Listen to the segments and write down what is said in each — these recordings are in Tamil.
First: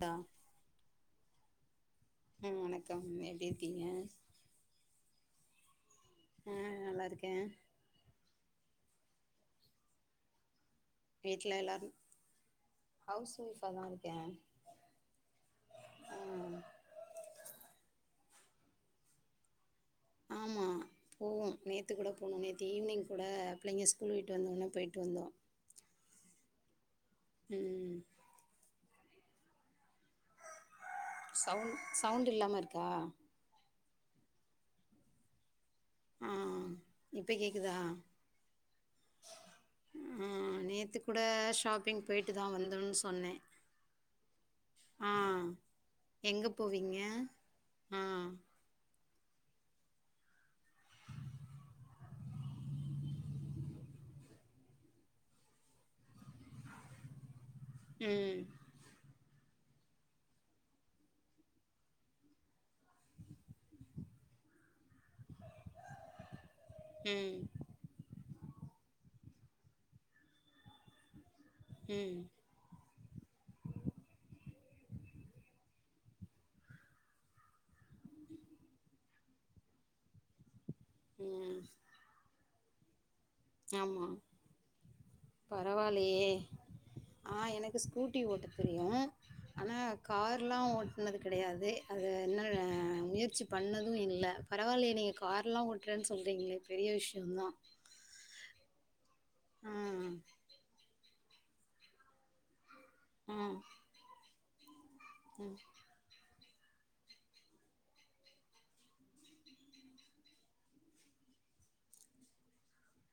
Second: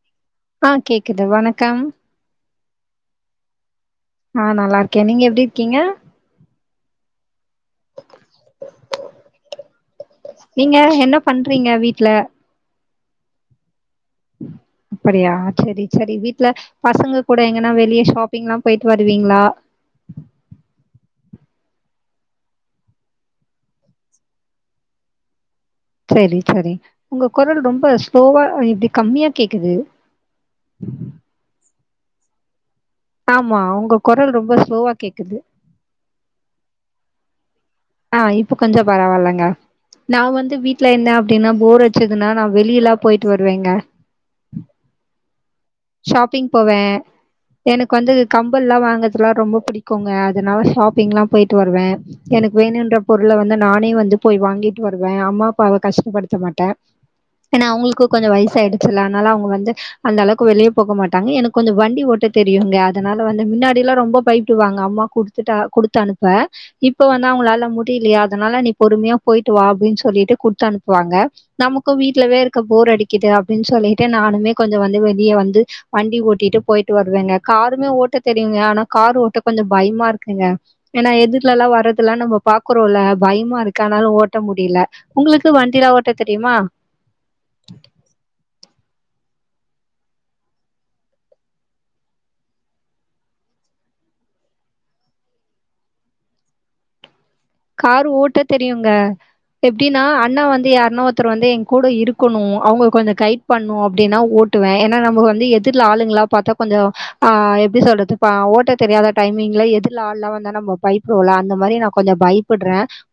டா ஆ கேக்குது வணக்கம் ம் வணக்கம் எப்டி இருக்கீங்க? ஆ நல்லா இருக்கேன் நீங்க எப்டி இருக்கீங்க? ஆ நல்லா இருக்கேன் நீங்க என்ன வீட்ல பண்றீங்க எல்லாரு வீட்ல ஹவுஸ் ஒய்ஃபாதா இ அப்டியா செரி செரி ஆ வீட்ல பசங்க கூட எங்கன்னா வெளிய ஷாப்பிங்கல்லா போயிட்டு வருவீங்ளா ஆமா போவோம் நேத்து கூட போணோம் நேத்து ஈவ்னிங் கூட பிள்ளைங்க ஸ்கூல் விட்டு வந்தொன்ன போயிட்டு வந்தோ சரி சரி உங்க குரல் ரொம்ப ம் ஸ்லோவா இது கம்மியா கேக்குது சவுண் சவுண்டில்லாம இருக்கா ஆமா உங்க குரல் ரொம்ப ஸ்லோவா கேக்குது ஆ இப்ப கேக்குதா ஆ இப்ப கொஞ்சோ பரவால்லங்க நா ஆ வந்து வீட்ல நேத்து இந்த கூட அப்டினா போர் ஷாப்பிங் அடிச்சுதுனா போயிட்டு நா தா வெளி எல்லா வந்தோன்னு போயிட்டு சொன்னே வருவேங்க ஆ எங்க ஷாப்பிங் போவன் போவீங்க எனக்கு ஆ வந்து கம்பெல்லா வாங்கறதெல்லா ரொம்ப புடிக்குங்க அதனால ஷாப்பிங் எல்லா போயிட்டு வருவன் எனக்கு வேணுன்ற பொருள வந்து நானே வந்து போய் வாங்கிட்டு வருவன் அம்மா அப்பாவ கஷ்டப்படுத்த மாட்ட ஏனா அவுங்களுக்கு கொஞ்சோ ம் வயசாய்டு ச்சனால அவுங்க வந்து அந்த அளவுக்கு வெளிய போக மாட்டாங்க எனக்கு கொஞ்சோ வண்டி ஓட்ட தெரியுங்க அதனால வந்து மின்னாடி எல்லா ரொம்ப பயப்படுவாங்க அம்மா குடுத்துட்டா குடுத்தனுப்ப இப்ப வந்து ம் அவுங்ளால டில்லயா அதனால நீ பொறுமயா போயிட்டு வா அப்டின்னு சொல்லிட்டு குடுத்தனுப்புவாங்க நமக்கு ம் வீட்ல வேர் க்க போர் அடிக்குது அப்டின்னு சொல்லிட்டு நானுமே கொஞ்சோ வந்து வெளிய வந்து வண்டி ஓட்டிட்டு போயிட்டு வருவங்க காருமே ஓட்ட தெரியுங்க ஆனா காரு ஓட்ட கொஞ்சோ பயமா இருக்குங்க ஏனா ம் எதிர்ல்லா வரதெல்லா நம்ம பா க்குறோல்ல பயமா இருக்கு ஆமா அனால ஓட்ட முடில உங்களுக்கு வண்டியெல்லா ஓட்ட பரவாயில்லையே தெரியுமா ஆ எனக்கு ஸ்கூட்டி ஓட்ட தெரியு ஆனா கார்ல்லா ஓட்னது கெடயாது அத இன்னு முயற்சி பண்ணது இல்ல பரவால்லயே நீங்க காரெல்லா ஓட்டறன்னு சொல்றீங்ளே பெரிய விஷ்யந்தா காரு ஓட்ட தெரியுங்க ஆ எப்டின்னா அண்ணா வந்து யாருனா ஒருத்தர் வந்து என் கூட இரு இருக்கணு அவுங்க கொஞ்சோ ஆ கைடு பண்ணு அப்டின்னா ஓட்டுவ ஏனா நம்ம வந்து எதிர்ல ஆளுங்ளா பாத்தா கொஞ்சோ ஆ எப்டி சொல்றதுப்பா ஓட்ட தெரியாத டைமிங்ல எதிர்ல ஆள்லெல்லா வந்தா நம்ம ப யப்படுவல்ல அந்த மாரி நா கொஞ்சோ பயப்படுற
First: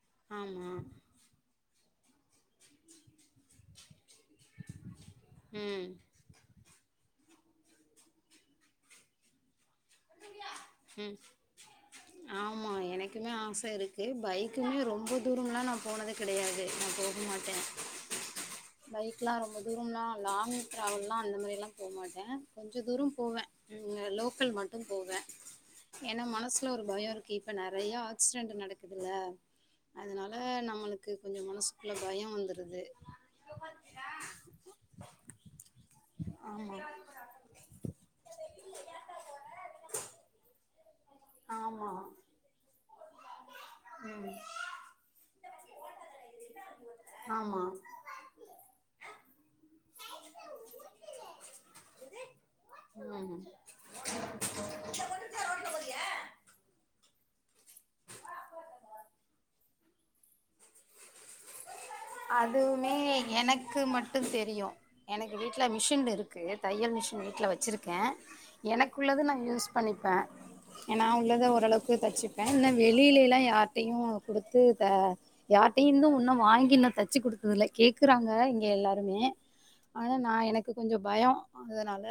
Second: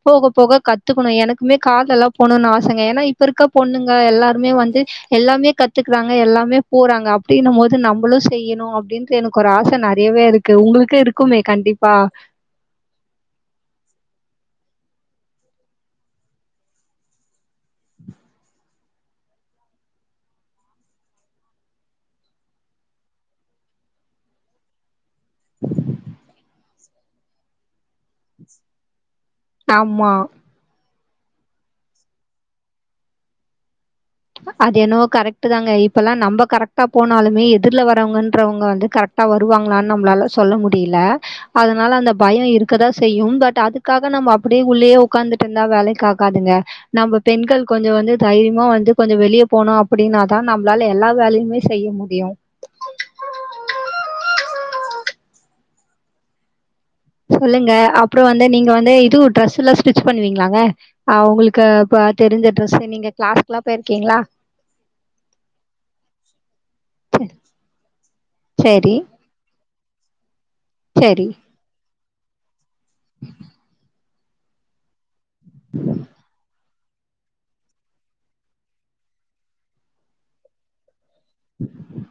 போக போக ஆமா கத்துக்கணு எனக்குமே கால்லெல்லா போணுனு ஆசங்க ஏனா இப்ப இருக்க பொண்ணுங்க எல்லாருமே வந்து எல்லாமே ம் கத்துக்கறாங்க எல்லாமே போறாங்க அப்டின்னும்போது நம்மளு செய்யணு அப்டின்னு எனக்கு ஒரு ஆசை நறையவே இருக்கு உங்களுக்கே ம் இருக்குமே கண்டிப்பா ஆமா எனக்குமே ஆச இருக்கு பைக்குமே ரொம்ப தூரம்லா நா போனது கெடையாது நா போ போமாட்ட பைக்லா ரொம்ப தூரம்லா லாங் ட்ராவல்லா அந்த மாரிலா போ மாட்ட கொஞ்ச தூரோ போவ ம் அ லோக்கல் மட்டும் போவ ஏன்னா மனசுல ஒரு பயோ இருக்கு இப்ப நறையா அக்ஸ்டென்ட்டு நடக்குதுல ஆமா அதனால நம்மளு க்கு கொஞ்சோ மனசுக்குள்ள பயோ வந்திருது அது என்னவோ கரெக்ட்டு தாங்க இப்பெல்லா நம்ப கரக்ட்டா ஆமாம் போனாலுமே எதிர்ல வரவங்கன்றவங்க வந்து கரக் ட்டா வருவாங்களான்னு நம்பளால சொல்ல முடியல அதனால ஆமாம் அந்த பயோ இருக்கதா செய்யும் பட் அதுக்காக நம்ம ம் அப்புடே உள்ளேயே உக்காந்து டு இருந்தா வேலைக்கு ஆகாதுங்க நம்ம பெண்கள் ஆமாம் கொஞ்சோ வந்து தைரியமா வந்து கொஞ்சோ வெளிய போணோ அப்டின்னா தா நம்பளால எல்லா வேலையுமே செய்ய முடியு ம் போறியா சொல்லுங்க அப்புறோ வந்து நீங்க வந்து இது ட்ரெஸ்செல்லா ஸ்டிச் பண்ணுவீங்களாங்க அ உங்களுக்கு க அதுவுமே எனக்கு மட்டு தெரியு எனக்கு வீட்ல மிஷின் இருக்கு தையல் மிஷின் வீட்ல வச்சிருக்கே சரி, எனக்குள்ளது நா யூஸ் பண்ணிப்ப ஏனா சரி. உள்ளத ஓரளவுக்கு தச்சி ப்ப இன்னு வெளியிலேல்லா யார்ட்டையு குடுத்து த யார்ட்டையிந்து உன்னு வாங்கி இனு தச்சு குடுத்தது இல்ல கேக்குறாங்க இங்க எல்லாருமே ஆனா நா எனக் க்கு கொஞ்சோ பயோ அதனால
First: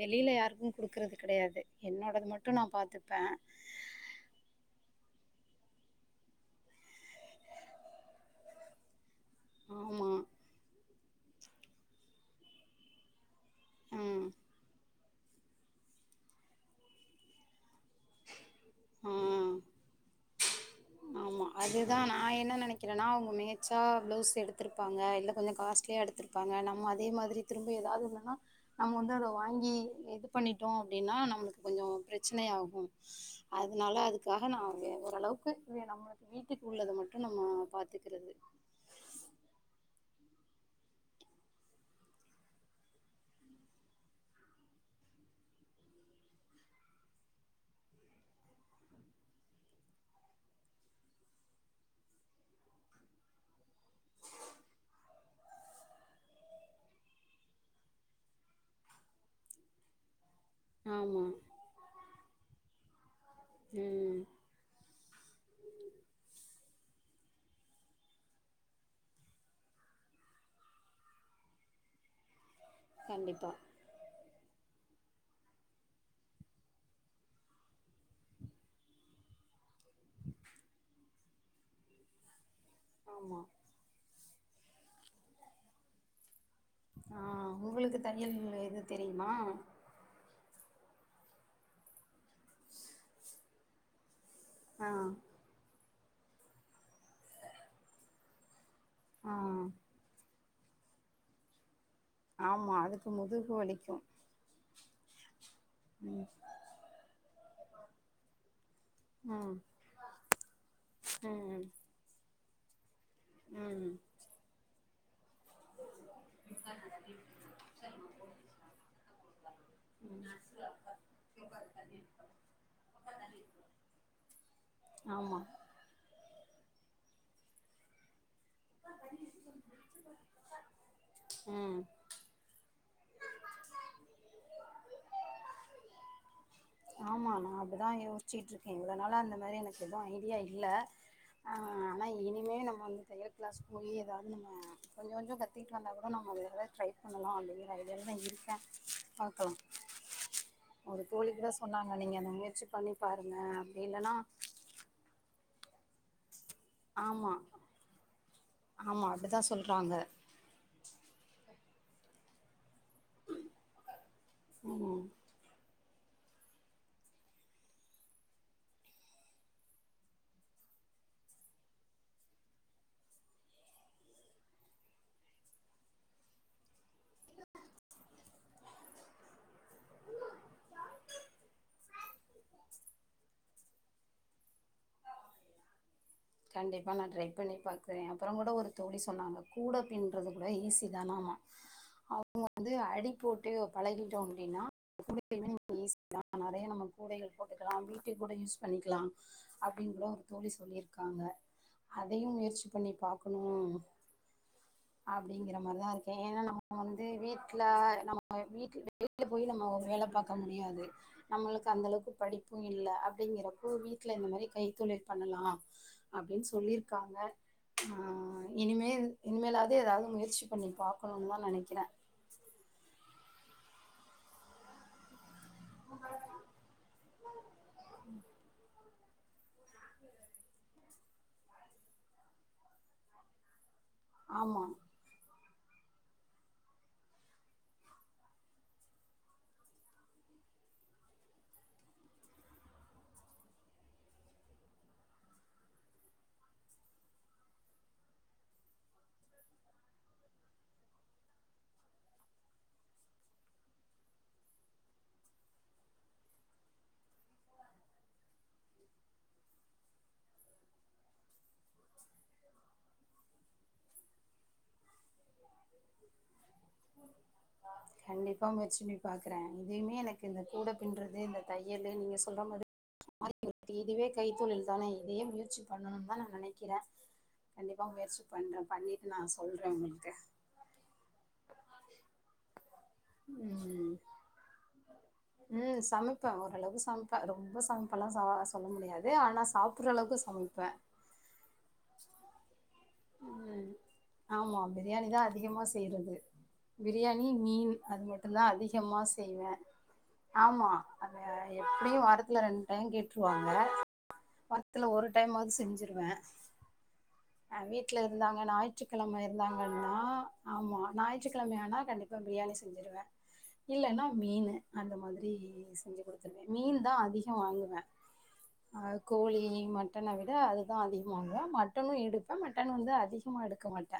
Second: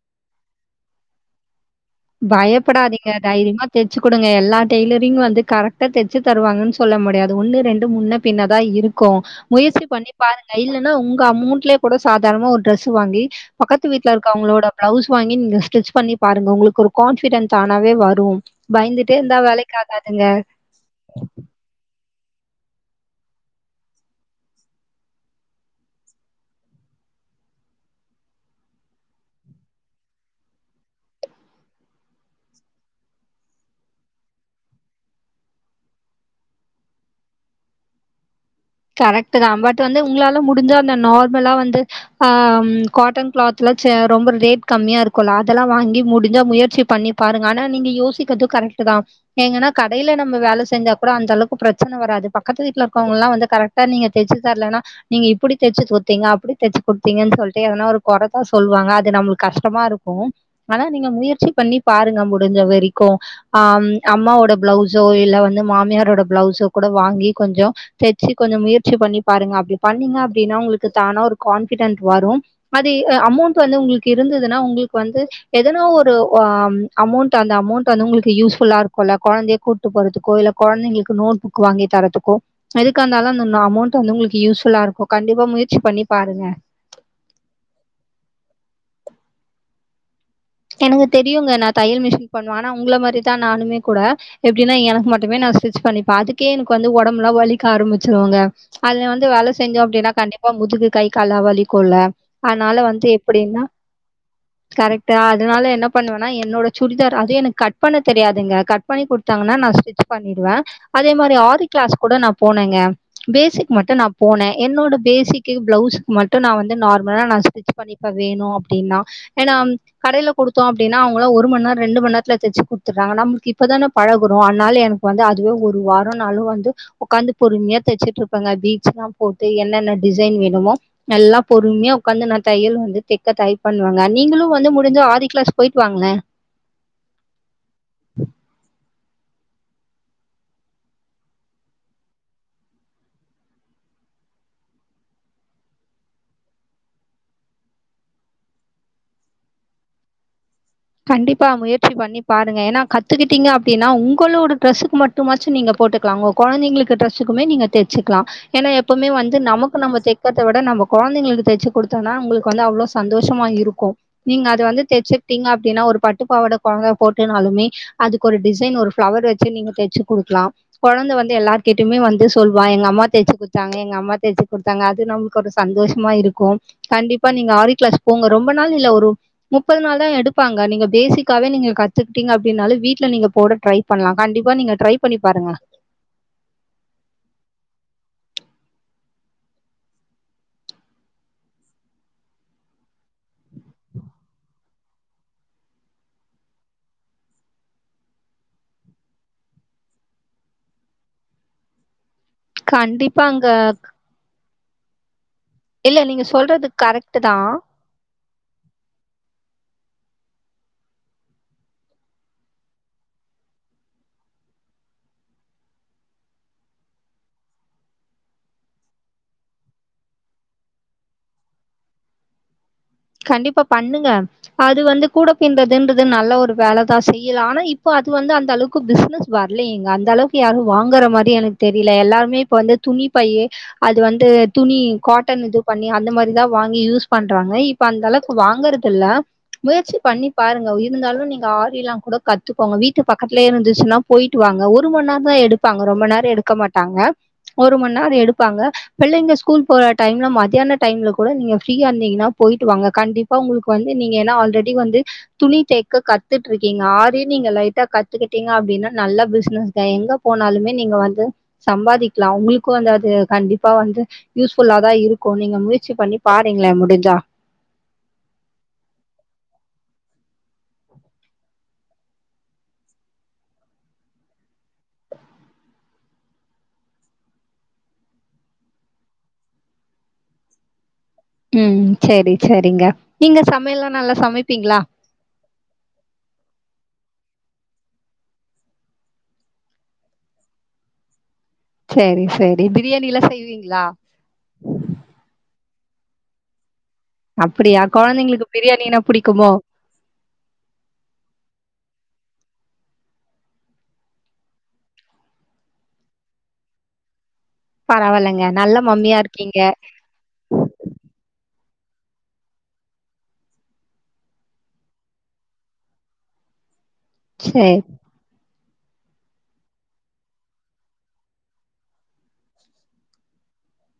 வெளியில யாருக்கு குடுக்கறது கெடையாது என்னோடது மட்டு நா பயப்படாதீங்க. பாத்துப்ப தைரியமா தெச்சு குடுங்க எல்லா டெய்லரிங் வந்து கரெக்டா தச்சு தருவாங்கன்னு சொல்ல முடியாது ஒண்ணு ரெண்டு முன்ன பின்ன தா இருக் கு முயற்சி பண்ணி ஆமா பாருங்க இல்லன்னா உங்க அமொண்ட்லே கூட சாதாரமா ஒரு டிரெஸ் வாங்கி பக்கத்து வீட்ல ம் இருக்கவங்களோட பிளவுஸ் வாங்கி நீங்க ஸ்டிச் பண்ண பாருங்க உங்களுக்கு ஒரு கான்பிடன் தானாவே வரு பயந்துட்டே இருந்தா ஆ வேலைக்காகாதுங்க ஆமா அதே தா நா என்ன நெனைக்கறனா அவுங்க பேச்சா பிளவுஸ் எடுத்துவரும் நாங்க இல்ல கொஞ்சோ காஸ்ட்லியா எடுத் திருப்பாங்க நம்ம அதே மாதிரி திரும்ப எதாவது ஒன்னுன்னா நம்ம வந்து அத வாங்கி இது பண்ணிட்டோ அப்டின்னா நம்மளுக்கு கொஞ்சோ பிரச்சனை ஆகு அதனால அதுக்காக நா எ ஓரளவுக்கு இதுவே நம்மளுக்கு வீட்டுக்கு உள்ளத மட்டு நம்ம பாத்துக்கிறது கரெக்ட்டு தா பட் வந்து உங்களால முடிஞ்சா அந்த நார்மலா வந்து ஆ காட்டன் கிளாத்லா ரொம்ப ரேட் கம்மியா இருக்குல்ல அதெல்லா வாங்கி முடிஞ்சா முயற்சி பண்ணி பாருங்க ஆனா நீங்க யோசிக்கது கரெக்ட்டு தா எங்கன்னா கடையில நம்ம வேல செஞ்சா கூட அந்த அளவுக்கு பிரச்சன வராது பக்கத்து வீட்ல இருக்கோவ்ங்கலா வந்து கரெக்டா நீங்க் தெச்சு தரலன்னா நீங்க இப்படி தைச்சு கொத்தீங்க அப்படி தைச்சு குடுத்தீங்கன்னு சொல்ட்டு எதனா ஒரு குறதா சொல்வாங்க அது நம்பளுக்கு கஷ்டமா இருக் கு ஆனா நீங்க ஆமா முயற்சி பண்ணி பாருங்க முடிஞ்ச வரைக்கு ஆ ம் அம்மாவோட பிளவுஸ் சோ இல்ல வந்து மாமியாரோட பிளவுஸோ கூட வாங்கி கொஞ்சோ தச் சி கொஞ்சோ முயற்சி பண்ணி பாருங்க அப்டி பண்ணீங்க அப்டின்னா உங்களுக்கு தானா ஒரு கான்ஃபிடென்ட் வரு அது கண்டிப்பா அமொண்ட் வந்து உங்களுக்கு இருந்ததுன்னா உங்களுக்கு வந்து எதுனா ஒரு ஒ ஆ ம் அமௌண்ட் அந்த அமௌண்ட் வந்து உங்களுக்கு யூஸ்ஃபுல்லா இருக்குல்ல கொழந்தைய கூட்டு போறதுக்கோ இல்ல குழைங்களுக்கு நோட் புக் வாங்கி தரத்துக்கோ எதுக்காந்தாலு ஆமா அந்த நா அமௌண்ட் டு வந்து உங்களுக்கு யூஸ்ஃபுல்லா இருக்கு கண்டிப்பா முயற்சி பண்ணி பாருங்க ஆ உங்களுக்கு தையல்லு இது தெரியுமா எனக்கு தெரியுங்க நா தையல் மிஷின் பண்ணுவே ஆனா உங்கள மாரிதா நானுமே கூட எப்டின்னா ஆ எனக்கு மட்டுமே நா ஸ்டிச் பண்ணிப்பே அதுக்கே எனக்கு வந்து ஒடம்லா வலிக்க ஆரம்முச்சுருங்க அதுல வந்து ஆ வேல செஞ்சோ அப்டினா கண்டிப்பா முதுகு கை கால்ல வலிக்குல ஆமா அதுனால வந்து அதுக்கு முதுகு எப்டின்னா வலிக்கு கரெட் டா அதுனால என்ன ம் பண்ணுவேனா என்னோட சுடிதார் அது எனக்கு கட் பண்ண தெரியாதுங்க கட் பண்ணி குடு ம் தாங்கன்னா நா ஸ்டிச் பண்ணிடுவே அதே மாரி ம் ஆரி கிளாஸ் கூட நா போனேங்க பேசிக் ம் மட்டு நா போனே என்னோட பேசிக்கு பிளவுஸுக்கு மட்டு நா வந்து நார்மலா நா ஸ்டிச் பண்ணிப்பே வேணு அப்டினா ஏனா கடேல குடுத்தோ அப்டினா அவுங்களா ஒரு மண் நேரோ ரெண்டு மண்நேரத்துல தச்சு குடுத்துற்றாங்க நமக்கு இப்பதான பழகுரோ அதுனால எனக் கு வந்து ஆமா அதுவே ஒரு வாரோ நாளு வந்து உக்காந்து பொறுமையா தச்சுட்டுருப் பங்க பீட்ஸலா போட்டு என்னன்ன டிசைன் வேணுமோ நல்லா ம் பொறுமையா உக்காந்து நா தையல் வந்து தெக்க ட்ரை பண்ணுவங்க நீங்களு வந்து முடுஞ்சா ஆரி கிளாஸ் போய்ட்டு வாங்களே ஆமா நா அப்டிதா யோசிச்சிட்ருக்கே இவ்ளோ நாளா அந்த மாரி எனக்கு எது ஐடியா இல்ல ஆ ஆனா இனிமே நம்ம வந்து தையல் கிளாஸ் போய் ஏதாவது நம்ம கொஞ்சொ கொஞ்சொ கத்திட்டு வந்தா கூட நாம அதுல எதாவது ட்ரை பண்ணலா அப்டிங்கிற ஐடியால தா இருக்கே பாக்கலா ஒரு தோழி கண்டிப்பா கூட முயற்சி சொன்னாங்க நீங்க பண்ணி அத பாருங்க முயற்சி ஏன்னா பண்ணி பாருங்க கத்துக்கிட்டீங்க அப்டி அப்டின்னா இல்லன்னா உங்களோட ட்ரஸ்ஸுக்கு மட்டுமாச்சு நீங்க போட்டுக்கலா ஒங்க கொழந்தைங்களுக் கு ஆமா ட்ரஸுக்குமே நீங்க தெச்சுக்கலா ஏனா ஆமா எப்பவுமே வந்து அப்டிதா நமக்கு சொல்றாங்க நம்ம தக் கறத விட நம்ம கொழந்தைங்களுக்கு தச்சு குடுத்தோனா அவுங்களுக்கு வந்து அவ்ளோ சந்தோஷமா இருக்கு நீங்க அது வந்து ம் தச்சுகிட்டீங்க அப்டினா ஒரு பட்டுப்பாவாட கொழந்த போட்டேனாலுமே அதுக் ஒரு டிசைன் ஒரு ஃபிளவர் வச்சு நீங்க தச்சு குடுக்லா கொழந்த வந்து எல்லார்கிட்டயுமே வந்து சொல்வா எங்க அம்மா தச்சு குடுத்தாங்க எங்க அம்மா தச்சு குடுத்தாங்க அது நம் க்கு ஒரு சந்தோஷமா இருக்கு கண்டிப்பா நீங்க ஆரி கிளாஸ் போங்க ரொம்ப நாள் இல்ல ஒரு முப்பது நாள்தா எடு பாங்க நீங்க பேசிக்காவே நீங்க கத்துக்ட்டீங்க அப்டினாலு வீட்ல நீங்க போட ட்ரை பண்ணலா கண்டிப்பா நீங்க ட்ரை பண்ணி பாருங்க கண்டிப்பா நா ட்ரை பண்ணி பாக்குறே அப்பறோ கூட ஒரு தோழி சொன்னாங்க கூட பின்றது கூட ஈஸி தானாமா அவுங்க வந்து அடி போட்டு பழகிட்டோ அப்டினா கூடயுமே வந்து ஈஸி தா நெறைய நம்ம கூடைகள் போட்டுக்கலா வீட்டுக் கூட யூஸ் பண்ணிக்கலா அப்டின் கூட ஒரு தோழி சொல்லிர்க்காங்க அதயு முயற் சி பண்ணி கண்டிப்பா பாக்கணு அங்க அப்டிங்கிற மாரிதா இல்ல இருக்கே நீங்க ஏன்னா சொல்றது நம்ம வந்து கரெக்ட் தான் வீட்ல நம் ம வீட்ல வெளில போய் நம்ம ஒரு வேல பாக்க முடியாது நம்மளுக்கு அந்த அளவுக்கு படிப்பு இல்ல அப்டிங்கிறப்போ வீட்ல இந்த மாரி கைத்தொழில் பண்ணலா அப்டின் சொல்லிர்க்காங்க ஆ இனிமேல் இனிமேலாவது ஏதாவது முயற்சி பண்ணி பாக்கணுனு தா நெனைக்கிறே கண்டிப்பா பண்ணுங்க அது வந்து கூட பின்றதுன்றது நல்ல ஒரு வேலதா செய்யலா ஆனா இப்ப அது வந்து அந்த அளவுக்கு பிஸ்னஸ் வர்லயேங்க அந்த அளவுக்கு யாரு வாங்கற மாரி எனக்கு தெரில எல்லாருமே இப்ப வந்து துணி பையி அது வந்து ஆமா துணி காட்டன் இது பண்ணி அந்த மாரி தா வாங்கி யூஸ் பண்றாங்க இ இப்ப அந்த அளவுக்கு வாங்கறது இல்ல முயற்சி பண்ணி பாருங்க இருந்தாலு நீங்க ஆரில்லா கூட கத்துக்கோங்க வீட்டு பக்கத்லயே இருந்துச்சுன்னா போய்ட்டு வாங்க ஒரு மண் நேரந் தா எடுப்பாங்க ரொம்ப நேரோ எடுக்க மாட்டாங்க ஒரு மண் நேரோ எடுப்பாங்க பிள்ளங்க ஸ்கூல் போற டைம்ல மதியான டைம்ல கூட நீங்க ஃப்ரீயா இருந்தீங்னா போய்ட்டு வாங்க கண்டிப்பா ஒங்களுக்கு வந்து நீங்க ஏன்னா ஆல்ரெடி வந்து துணி தைக்க கத்துட்ருக்கீங்க ஆரியு நீங்க லைட்டா கத்துக்கிட்டீங்க அப்டின்னா நல்ல பிசினஸ் தா எங்க போனாலுமே நீங்க வந்து சம்பாதிக்கலா உங்களுக்கு அந்த அது கண்டிப்பா வந்து யூஸ்ஃபுல்லா தா இருக்கு நீங்க முயற்சி பண்ணி பாருங்களே முடிஞ்சா [unintelligible] கே கண்டிப்பா முயற்சி பண்ணி பாக்கறே இதைமே எனக்கு இந்த கூட பின்றது இந்த தையலு நீங்க சொல்ற மாதிரி [inaudible] இதுவே கைத்தொழில் தான இதையு முயற்சி பண்ணனுன் தா நா நெனைக்கிறே கண்டிப்பா முயற்சி பண்றே பண்ணிட்டு நா சொல்றே உங்கள்க்கு ம் சேரி சேரிங்க நீங்க சமையல்லா ம் நல்லா சமைப்பீங்ளா ம் சமைப்பே ஓரளவுக்கு சம்ப்பே ரொம்ப சமைப்பல்லா பா சொல்ல முடியாது ஆனா சாப் பட்றளவுக்கு சமைப்பே சேரி சேரி பிரியாணில்லா ம் செய்வீங்ளா ஆமா பிரியாணி தா அதிகமா செய்றது பிரியாணி, மீன் அப்படியா அது மட்டுந்தா கொழந்தைங்களுக்கு பிரியாணினா அதிகமா புடிக்குமோ செய்வே ஆமா அத எப்டியு வாரத்துல ரெண்டு டைம் கேட்ருவாங்க வார்த்துல ஒரு டைம்மாவ்து செஞ்சிருவே அ வீட்ல இருந்தாங்க பரவால்லங்க நல்ல ஞாய்ற்றுக்கிழம மம்மியா இருக்கீங்க இருந்தாங்கன்னா ஆமா ஞாய்ற்றுக்கிழமயானா கண்டிப்பா பிரியாணி செஞ்சுருவே இல்லன்னா மீனு அந்த மாதிரி செஞ்சு குடுத்துருவே மீன் தா அதி கோ சரி வாங்குவே அ கோழி, மட்டன விட அதுதா அதிகமா வாங்குவே மட்டனு எடு ப்பே மட்டன் வந்து அதிகமா எடுக்க மாட்டே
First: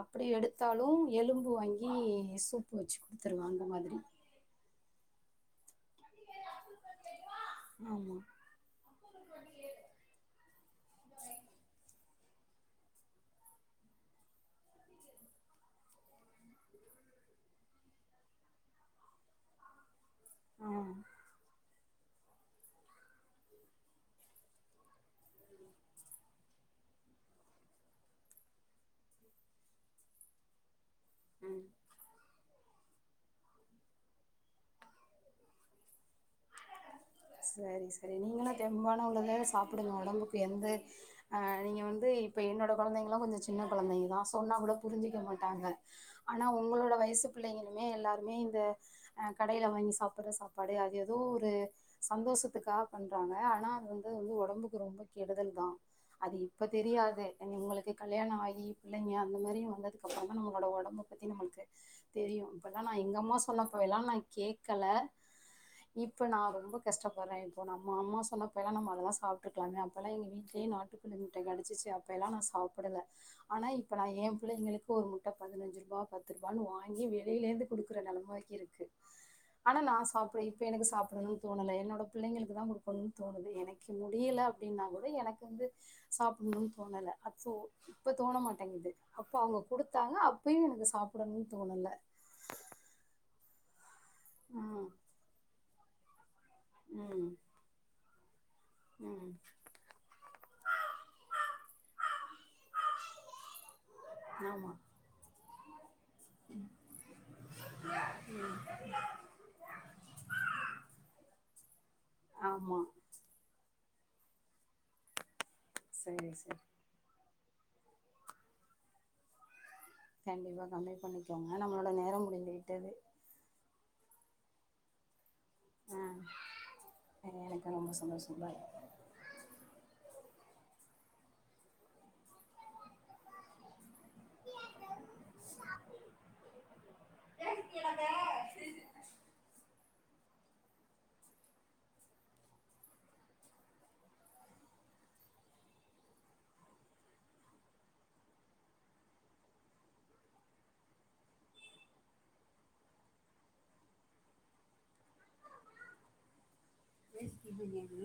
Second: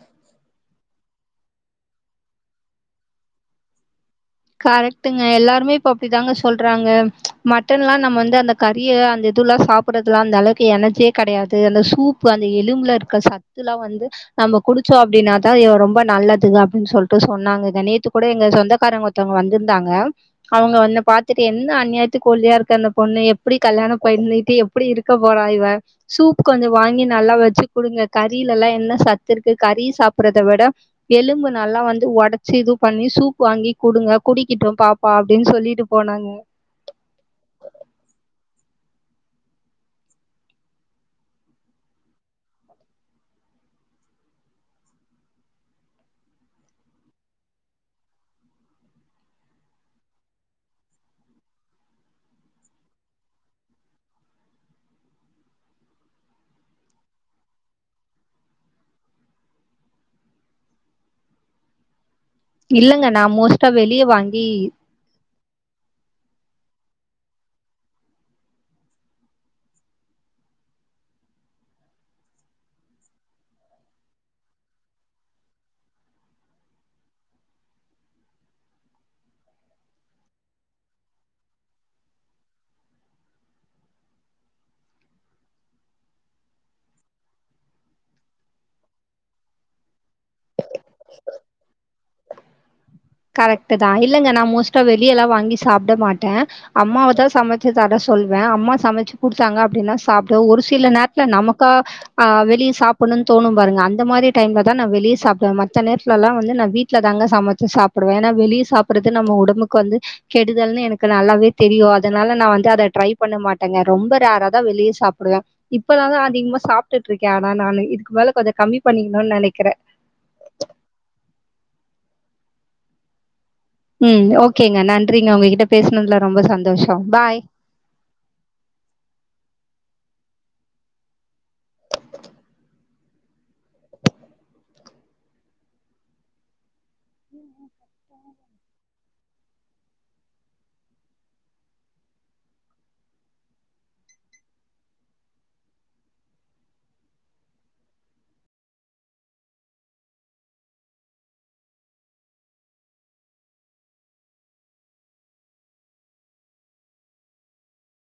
அப்பிடி எடுத்தாலு எலும்பு வாங்கி சூப்பு வச்சு குடுத்துருவே அந்த மாதிரி கரக்ட்டுங்க எல்லாருமே இப்ப அப்டிதாங்க சொல்றாங்க மட்டன்ல்லா நம்ம ஆமா வந்து அந்த கறிய அந்த இதுல்லா சாப்பட்றதுலா அந்தளவுக்கு எனர்ஜியே கெடையாது அந்த சூப்பு அந்த எலும்புல இருக்க சத் துலா வந்து நம்ம குடிச்சோ அப்டின்னா தா இவ ரொம்ப நல்லதுங்க அப்டின் சொல்ட்டு சொன்னாங்க இத நேத்து கூட எங்க சொந்தக்காரவ்ங்க ஒர் த்தவுங்க வந்திருந்தாங்க ஆ அவங்க வந்து பாத்துட்டு என்ன அந்யாயாத் துக் ஒல்லியா இருக்கா இந்த பொண்ணு எப்பிடி கல்யாணம் பெண்ணிட்டு எப்பிடி இருக்க போறா இவ சூ கொஞ்சோ வாங்கி நல்லா வச்சு குடுங்க கறீலல்லா என்ன சத்துருக்கு கறீ சாப்பட்றத விட எலும்பு ம் நல்லா வந்து ஒடச்சு இது பண்ணி சூப் வாங்கி குடுங்க குடிக்கிட்டு பாப்பா அப்டின் சொல்லிட்டு போனாங்க சேரி செரி நீங்களு தெம்பான உணவே சாப்புடுங்க ஒடம்புக்கு எந்த அ நீங்க வந்து இப்ப என்னோட கொழந்தைங்கல்லா கொஞ்ச சின்ன கொழந்தைக தா சொன்னா கூட புரிஞ்சிக்க மாட்டாங்க ஆனா உங்களோட வயசு பிள்ளைங்களுமே எல்லாருமே இந்த அ கடைல வாங்கி சாப்பட்ற சாப்பாடு அது எதோ ஒரு சந்தோஷத்துக்காக பண்றாங்க ஆனா அது வந்து வந்து ஒடம்புக்கு ரொம்ப கெடுதல் தா அது இப்ப தெரியாது எங்க உங்களுக்கு கல்யாணோ ஆகி பிள்ளைங்க அந்த மாரி வந்ததுக்கப்பறந்தா நம்ளோட ஒடம்பு பத்தி நம்மள்க்கு தெரியு அப்பல்லா நா இல்லங்க எங்கம்மா மோஸ்ட்டா சொன்னப்பயெல்லா வெளிய நா வாங்கி கேக்கல இப்ப நா ரொம்ப கஷ்டப்பட்றே இப்ப நம்ம அம்மா சொன்னப்பயெல்லா நம்ம அதல்லா சாப்ட்ருக்கலாமே அப்பல்லா எங்க வீட்லே நாட்டு கோழி முட்ட கெடச்சுச்சு அப்பயெல்லா நா சாப்பிடல ஆனா இப்ப நா எம்பிள்ளைங்களுக்கு ஒரு முட்ட பதினஞ்சுருபா பத்துருபானு வாங்கி வெளிலேர்ந்து குடுக்கற நெலமாக்கிருக் கு ஆனா நா சாப்படல இப்ப எனக்கு சாப்பிடணுன் தோணல என்னோட பிள்ளைங்களுக்கு தா குடுக்கணுன் தோணுது எனக்கு முடியல அப்டின்னா கூட எனக் வந்து சாப்புட்ணுன் தோணல அப்போ இப்ப தோன மாட்டேங்குது அப்ப அவ்ங்க குடுத்தாங்க அப்பயு எனக்கு சாப்டணுன் தோனல கரெக்ட்டு தா இல்லங்க நா மோஸ்ட்டா ம் வெளியலா வாங்கி சாப்ட மாட்டே அம்மாவ தா ம் சமைச் சு தர சொல்வே அம்மா சமச்சு ம் குடுத்தாங்க அப்டினா சாப்டுவே ஒரு சில நேரத்ல நமக்கா ஆ வெளிய சாப்புட்ணுன் தோணு பாருங்க அந்த மாரி டைம்ல தா ஆமாம் நா வெளிய சாப்டுவே மத்த நேரத்லலா வந்து நா வீட் ட்ல தாங்க சமச்சு சாப்டுவே ஏனா வெளிய சாப்புட்றது நம்ம உடம்புக்கு வந்து கெடுதல்னு எனக்கு நல்லாவே தெரியு அதனால நா வந்து அத ஆமாம் ட்ரை பண்ண மாட்டங்க ரொம்ப ரேரா தா வெளிய சாப்டுவே இப்பலா தா சரி அதிகமா சரி சாப் ட்டுட்ருக்கே ஆனா நானு இதுக்கு மேல கொஞ்ச கம்மி பண்ணிக்கணுன் நெனைக்கிறே கண்டிப்பா கம்மி பண்ணிக்கோங்க நம்மளோட நேரம் முடிந்துவிட்டது ம் ஓகேங்க நன்றிங்க உங்ககிட்ட பேசுனதுல ரொம்ப சந்தோஷம் பாய் ஆ எனக்கு ரொம்ப சந்தோச பாய் [inaudible] ி பனது